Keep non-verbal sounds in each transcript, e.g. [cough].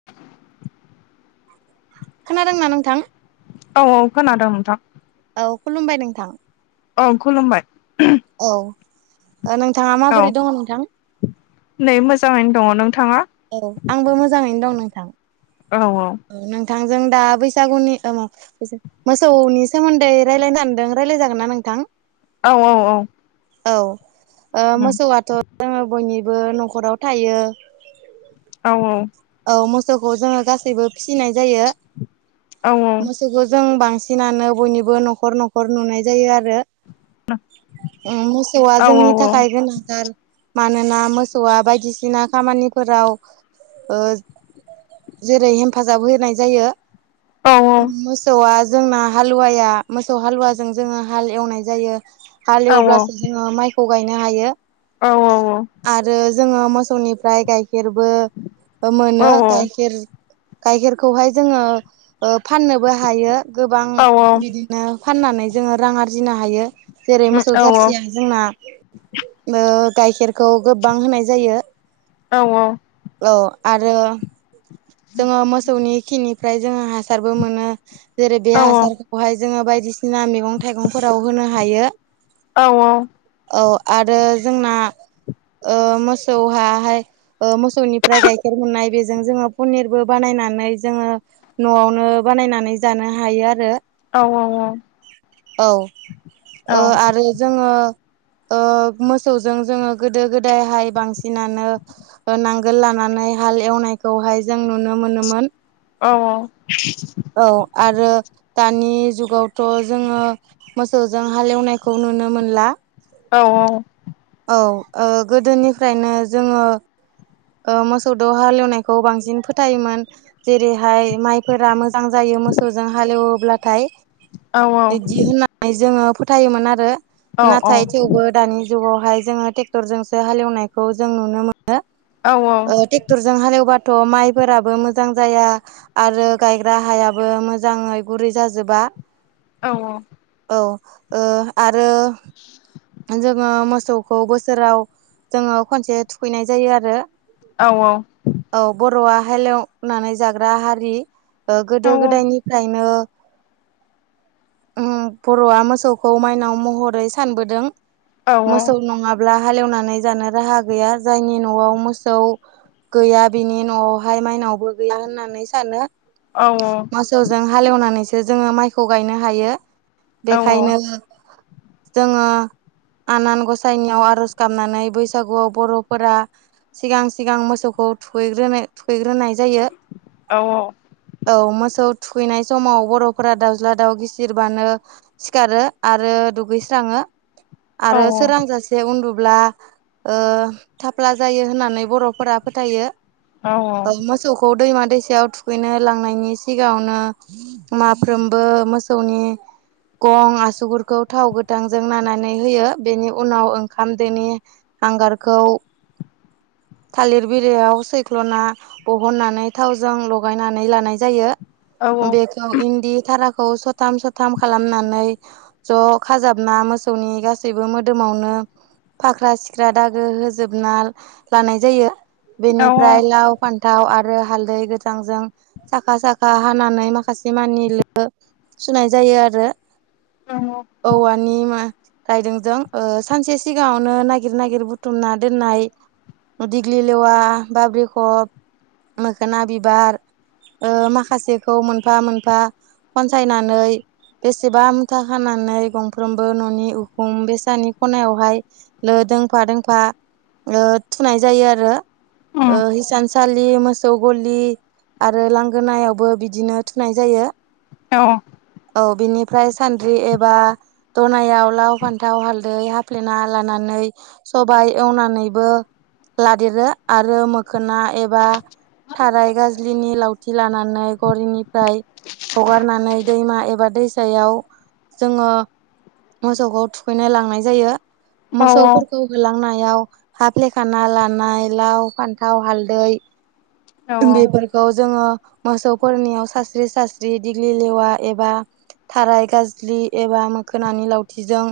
[unintelligible] खोनादोंना नोंथां? औ औ खोनादों नोंथां। औ खुलुमबाय नोंथां। औ खुलुमबाय [unintelligible] औ नोंथाङा औ माबोरै दङ नोंथां? नै मोजाङैनो दङ। नोंथाङा? औ आंबो मोजाङैनो दं नोंथां। औ औ। औ नोंथांजों दा बैसागुनि ओ [unintelligible] [unintelligible] मोसौनि सोमोन्दै रायलायनो सानदोंं रायलाय जागोन ना नोंथां? औ औ औ। औ ओ मोसौआथ' जोङो बयनिबो न'खराव थायो। औ औ। औ मोसौखौ जोङो गासैबो फिसिनाय जायो। औ मोस फोरखौ जों बांसिनानो बयनिबो न'खर न'खर नुनाय जायो आरो उम मोसौआ औ जोंनि थाखाय गोनांथार। मानोना मोसौआ बायदिसिना खामानिफोराव ओ जेरै हेफाजाब होनाय जायो। मोसौआ जोंना हालुवाया मोसौ हालुवाजों जोङो हाल एवनाय जायो। हाल एवब्लासो जोङो माइखौ गायनो हायो। औ औ औ। आरो जोङो मोसौनिफ्राय गाइखेरबो मोनो। गायखेर गायखेरखौहाय जोङो ओ फाननोबो हायो गोबां बिदिनो फाननानै जोङो रां आरजिनो हायो। जेरै मोसौ जारसिया जोंना ओ गाइखेरखौ गोबबां होनाय जायो। औ औ। औ आरो जोङो मोसौनि खिनिफ्राय जोङो हासारबो मोनो। जेरै बे हासारखौहाय जोङो बायदिसिना मैगं थाइगंफोराव होनो हायो। औ औ। औ आरो जोंना ओ मोसौहाहाय ओ मोसौनिफ्राय गाय खेर मोननाय बेजों जोङो पनिरबो बानायनानै जोङो न'आवनो बानायनानै जानो हायो आरो औ ओ आरो जोङो ओ मोसौजों जोङो गोदो गोदायहाय बांसिनानो ओ नांगोल लानानै हाल एवनायखौहाय जों नुनो मोनोमोन। औ औ। औ आरो दानि जुगावथ' जोङो मोसौजों हालेवनायखौ नुनो मोनला। औ औ। औ ओ गोदोनिफ्रायनो जोङो ओ मोसौदो हाल एवनायखौ बांसिन फोथायोमोन। जेरैहाय माइफोरा मोजां जायो मोसौजों हालेवोब्लाथाय बिदि होननानै जोङो फोथायोमोन आरो नाथाय थेवबो दानि जुगावहाय जोङो ट्रेक्टरजोंसो हालेवनायखौ जों नुनो मो ओ टेक्टरजों हालेवबाथ' माइफोराबो मोजां जाया। आरो गायग्रा हायाबो मोजाङै गुरै जाजोबा। औ औ। औ ओ आरो जोङो मोसौखौ बोसोराव जोङो खनसे थुखैनाय जायो आरो औ औ। औ बर'आ हालेवनानै जाग्रा हारि ओ गोदो गोदायनिफ्रायनो ओ बर'आ मोसौखौ माइनाव महरै सानबोदों। मोसौ नङाब्ला हालेवनानै जानो राहा गैया जायनि न'आव मोसौ गैया बिनि न'आवहाय माइनावबो गैया होननानै सानो। औ औ मोसौजों हालेवनानैसो जोङो माइखौ गायनो हायो बेखायनो जोङो आनान गसाइनियाव आर'ज गाबनानै बैसागुआव बर'फोरा सिगां सिगां मोसौखौ थुैग्रोनो थुहैग्रोनाय जायो। औ मोसौ थुखैनाय समाव बर'फोरा दाउज्ला दाउ गिसिरबानो सिखारो आरो दुगैस्राङो आरो सोरां जासे जे उन्दुब्ला ओ थाफ्ला जायो होननानै बर'फोरा फोथायो। मोसौखौ दैमा दैसायाव थुखैनो लांनायनि सिगाङावनो माफ्रोमबो मोसौनि गं आसुगुरखौ थाव गोथांजों नानानै होयो बेनि उनाव ओंखाम दोनि हांगारखौ थालिर बिलाइयाव सैख्ल'ना बहननानै थावजों लगायनानै लानाय जायो। बेखौ इन्दि थाराखौ सथाम सथाम खालामनानै ज' खाजाबना मोसौनि गासैबो मोदोमावनो फाख्रा सिख्रा दागो होजोबना लानाय जायो औ औ बेनिफ्राय लाव फान थाव आरो हालदै गोथांजों साखा साखा हानानै माखासे मानि लो सुनाय जायो आरो। औ औवानि मा रायदोंजों सानसे सिगाङावनो नागिर नागिर बुथुमना दोननाय दिग्लि लेवा बाब्रिखब मोखोना बिबार माखासेखौ मोनफा मोनफा खनसायनानै बेसेबा मुथा खानानै गंफ्रोमबो न'नि उखुम बेसानि खनायावहाय लो दोंफा दोंफा थुनाय जायो आरो हिसानसालि मोसौ गलि आरो लांगोनायावबो बिदिनो थुनाय जायो। औ औ बिनिफ्राय सान्द्रि एबा दनायाव लाव फान्थाव हालदै हाफ्लेना लानानै सबाइ एवनानैबो लादेरो आरो मोखोना एबा थाराय गाज्लिनि लावथि लानानै गलिनिफ्राय हगारनानै दैमा एबा दैसायाव जोङो मोसौखौ थुखैनो लांनाय जायो। मोसौफोरखौ होलांनायाव हाफ्लेखाना लानाय लाव फान्थाव हालदै बेफोरखौ जोङो मोसौफोरनियाव सास्रि सास्रि दिग्लि लेवा एबा थाराय गाज्लि एबा मोखोनानि लावथिजों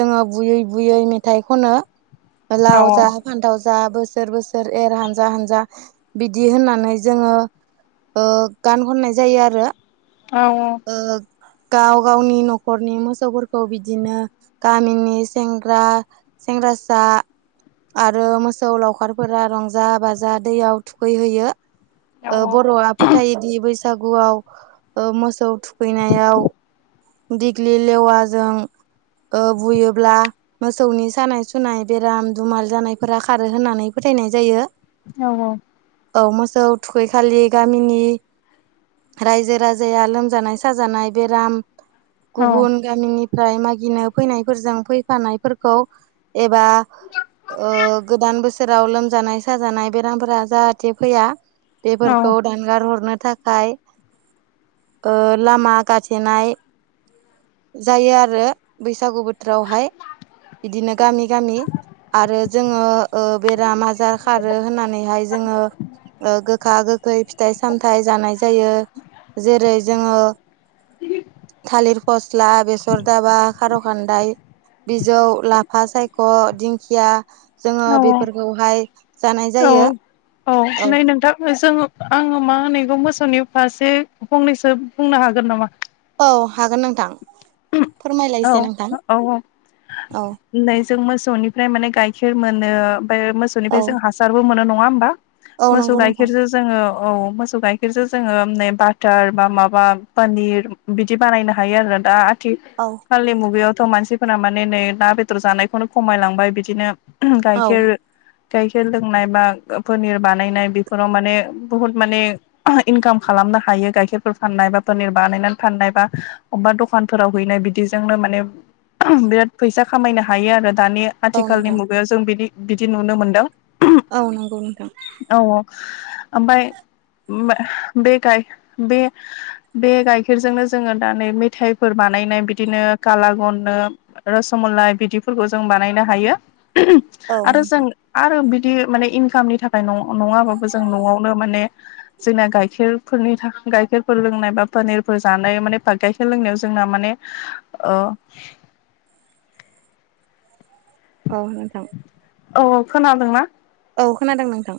जोङो बुयै बुयै मेथाइ खनो लाव जा फान्थाव जा बोसोर बोसोर एर हानजा हानजा बिदि होननानै जोङो गान खननाय जायो आरो औ गाव गावनि न'खरनि मोसौफोरखौ बिदिनो गामिनि सेंग्रा सेंग्रासा आरो मोसौ लावखारफोरा रंजा बाजा दैयाव थुखैहोयो। बर'आ फोथायोदि बैसागुआव मोसौ थुखैनायाव दिग्लि लेवाजों बुयोब्ला मोसौनि सानाय सुनाय बेराम दुमाल जानायफोरा खारो होननानै फोथायनाय जायो। औ औ औ मोसौ थुखैखालि गामिनि रायजो राजाया लोमजानाय साजानाय बेराम गुबुन गामिनिफ्राय मागिनो फैनायफोरजों फैफानायफोरखौ एबा ओ गोदान बोसोराव लोमजानाय साजानाय बेरामफोरा जाहाथे फैया बेफोरखौ दानगार हरनो थाखाय ओ लामा गाथेनाय जायो आरो बैसागु बोथोरावहाय बिदिनो गामि गामि आरो जोङो ओ बेराम आजार खारो होननानै बेहाय जोङो ओ गोखा गोखै फिथाइ सामथाइ जानाय जायो जेरै जोङो थालिर फस्ला बेसर दाबा खार' खानदाय बिजौ लाफा सायख' दिंखिया जोङो बेफोरखौहाय जानाय औ जायो औ नै नोंथां जोङो आङो मा होनो एखौ मोसौनि फारसे फंनैसो बुंनो हागोन नामा औ हागोन नोंथां औ फोरमायलायसै नोंथां औ औ नै जों मोसौनिफ्राय माने गाइखेर मोनो ओमफ्राय औ मोसौनिफ्राय जों हासारबो मोनो नङा होमबा औ मोसौ नंगौ नोंथां गायखेर [unintelligible] जोङो औ मोसौ गाइखेरजों जोङो नै बाटार बा माबा पनिर बिदि बानायनो हायो आरो दा आथि औ खाललि मुगायावथ' मानसिफोरा माने नै ना बेदर जानायखौनो खमायलांबाय बिदिनो औ गाइखेर गाइखेर लोंनाय बा पनिर बानायनाय बेफोराव माने बुहुद माने इनकाम खालामनो हायो गाइखेरफोर फाननाय बा पनिर बानायनानै फाननाय बा अबेबा दखान फोराव हैनाय बिदिजोंनो माने बिराद फैसा खामायनो हायो आरो दानि औ आथिखालनि नोंथां मु बो जों बिदि बिदि नुनो मोनदों औ नंगौ नोंथां औ औ ओमफ्राय बे गाय बे बे गाइखेरजोंनो जोङो दा नै मेथाइफोर बानायनाय बिदिनो काला गननो रसमलाय बिदिफोरखौ जों बानायनो हायो औ आरो जों नोंथां आरो बिदि माने इनकामनि थाखाय न-नङाबाबो जों न'आवनो माने जोंना गाइखेरफोरनि गाइखेरफोर लोंनाय बा पानिरफोर जानाय माने गाइखेर लोंनायाव जोंना माने ओ औ नोंथां औ औ खोनादोंना? औ खोनादों नोंथां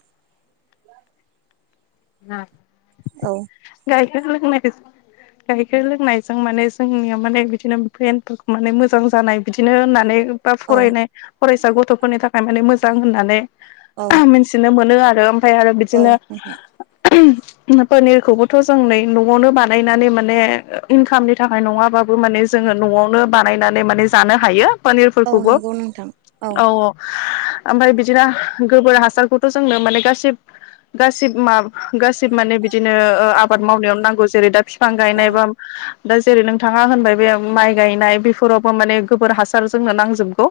ना औ गायखेर लोंनाय गाइखेर लोंनायजों माने जोंनिया माने बिदिनो प्लेनफोरखौ माने मोजां जानाय बिदिनो होननानै बा औ फरायनाय फरायसा गथ'फोरनि थाखाय माने मोजां होननानै औ मिथिनो मोनो आरो ओमफ्राय आरो औ बिदिनो नोंथां पनिरखौबोथ' जों नै न'आवनो बानायनानै माने इनकामनि थाखाय नङाबाबो माने जोङो न'आवनो बानायनानै माने जानो हायो औ पानिरफोरखौबो नंगौ नोंथां औ औ ओमफ्राय बिदिनो गोबोर हासारखौथ' जोंनो माने गासिब गासिब मा गासिबो माने बिदिनो ओ आबाद मावनायाव नांगौ जेरै दा बिफां औ गायनाय बा दा जेरै नोंथाङा होनबाय बे माइ गायनाय बेफोरावबो माने गोबोर हासार जोंनो नांजोबगौ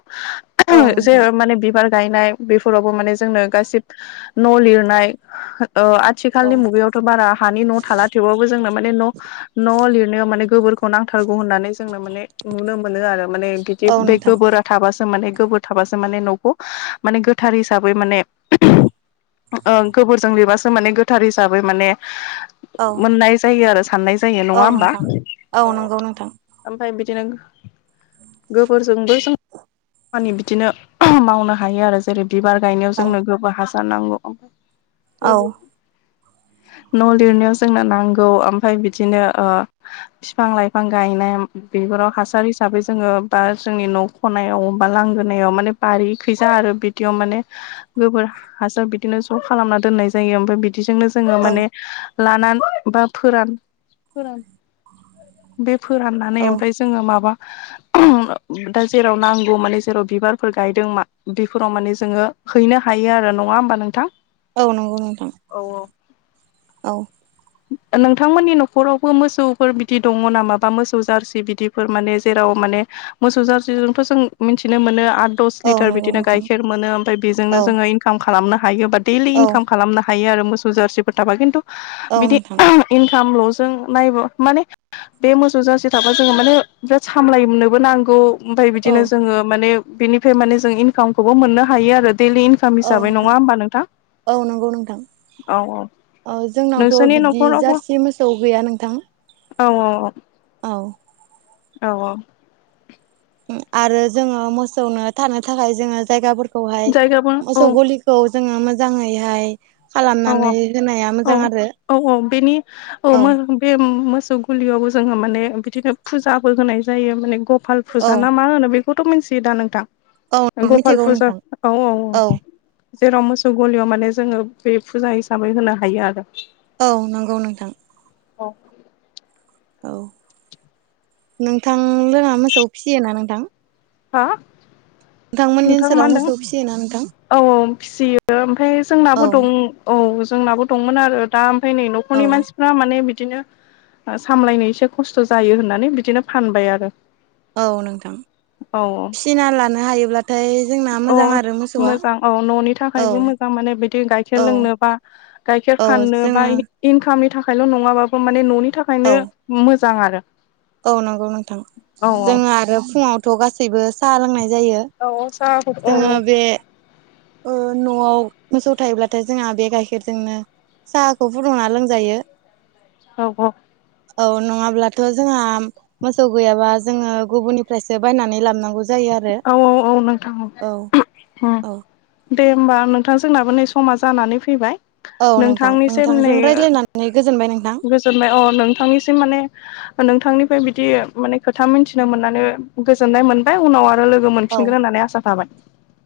औ [unintelligible] जे नोंथां माने बिबार गायनाय बेफोरावबो माने जोंनो गासिब न' लिरनाय ओ आ औ आथिखालनि मुगायावथ' बारा हानि न' थाला थेवबाबो जोंना माने न' न' लिरनायाव माने गोबोरखौ नांथारगौ होननानै जोंनो माने नुनो मोनो आरो माने बिदि औ बे नोंथां गोबोर थाबासो माने गोबोर थाबासो माने न'खौ माने गोथार हिसाबै माने ओ गोबोरजों लिरबासो माने गोथार हिसाबै माने औ सनाय जायो आरो साननाय जायो औ नङा होमबा नोंथां औ नंगौ नोंथां ओमफ्राय बिदिनो गोबोरजोंबो जों खामानि बिदिनो मावनो हायो आरो जेरै बिबार गायनायाव औ जोंनो गोबा हासार नांगौ ओम औ न' लिरनायाव जोंनो नांगौ ओमफफ्राय बिदिनो बिफां- लाइफां गायनाय बिबाराव हासार हिसाबै जोङो बा जोंनि न' ख'नायाव बा लांगोनायाव माने बारि खैजा आरो बिदियाव माने गोबोर हासार बिदिनो ज' खालामना दोननाय जायो ओमफ्राय बिदि बिदिजोंनो जोङो औ माने लानानै बा फोरान फोरान बे फोराननानै औ ओमफ्राय जोङो माबा दा जेराव नांगौ माने जेराव बिबारफोर गायदों मा बेफोराव माने जोङो हैनो हायो आरो नङा होमबा नोंथां? औ नंगौ नोंथां। औ। औ नोंथांमोननि न'खरावबो मोसौफोर बिदि दङ नामा बा मोसौ जारसि बिदिफोर माने जेराव माने मोसौ जार्सिजोंथ' जों मिथिनो मोनो आरो दस औ लिटार नंगौ बिदिनो नोंथां गाइखेर मोनो ओमफ्राय बेजोंनो औ जोङो इनकाम खालामनो हायो बा दैलि औ इनकाम खालामनो हायो। हायो आरो मोसौ जारसिफोर थाबा खिन्थु औ बिदि नोंथां इनकामल'जों नायब माने बे मोसौ जसे थाबा जोङो माने बिराद सामलायनोबो नांगौ। ओमफफ्राय औ बिदिनो जोङो माने बिनिफ्राय माने जों इनकामखौबो मोननो हायो आरो दैलि इन औ हिसाबै नोंथां नङा होनबा नोंथां? औ नंगौ नोंथां। औ औ जोंनावथ' नोंसोरनि बिदि न'खरावबो जारसि मोसौ गैया नोंथां। औ औ औ। औ। औ औ। आरो जोङो मोसौनो थानो थाखाय जोङो जायगाफोरखौहाय जायगाबो औ मोसौ गलि खौ जोङो मोजाङैहाय औ खालामनानै -औ होनाया मोजां -औ- आरो औ -औ बेनि औ म बे मोसौ गुलियावबो जोङो माने बिदिनो फुजाबो होनाय जायो माने ग फाल औ फुजा ना मा होनो बेखौथ' मिथियो दा नोंथां? औ गपाल मिथिगौ फुजा नोंथां औ- औ औ जेराव मोसौ गलियाव माने जोङो बे फुजा हिसाबै होनो हायो आरो औ नंगौ नोंथां। औ औ नोंथां लोङा मोसौ फिसियोना नोंथां? हा नोंथांमोननि नोंथाङा मा ओनसोलाव होनदों मोसौ फिसियोना नोंथां? औ - औ फिसियो ओमफ्राय औ जोंनाबो दं औ जोंनाबो दंमोन आरो दा ओमफ्राय नै न'खरनि औ मानसि फा माने बिदिनो सामलायनो एसे खस्थ' जायो होननानै बिदिनो फानबाय आरो औ नोंथां। औ। फिसिनाना लानो हायोब्लाथाय जोंना अ मोजां आरो मोसौआ मोजां औ न'नि औ थाखायबो मोजां माने बिदि औ गाइखेर लोंनोबा गाइखेर औ फाननो बा जोङो इनकामनि थाखायल' नङाबाबो माने न'नि औ थाखायनो मोजां आरो औ नंगौ नोंथां औ जोङो आरो फुङावथ' गासैबो साहा लोंनाय जायो औ स औ। जोङो बे ओ न'आव मोसौ थायोब्लाथाय जोंहा बे गाइखेरजोंनो साहाखौ फुदुंना लोंजायो। औ औ औ नङाब्लाथ' जोंहा मोसौ गैयाबा जोङो गुबुननिफ्रायसो बायनानै लाबनांगौ औ औ औ नोंथां औ हुम। औ दे होमबा नोंथां जोंनाबो नै समा जानानै फैबाय। औ नोंथां नोंथांनिसिम नोंथांजों रायज्लायनानै गोजोनबाय नोंथां। जोनबाय अ नोंथांनिसिम माने नोंथांनिफ्राय बिदि माने खोथा मिथिनो मोननानै गोजोननाय मोनबाय उनाव आरो लोगो लोगो औ मोनफिनगोन होननानै आसा थाबाय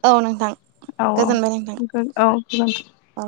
औ नोंथां औ औ गोजोनबाय नोंथां औ गोजोनथ औ।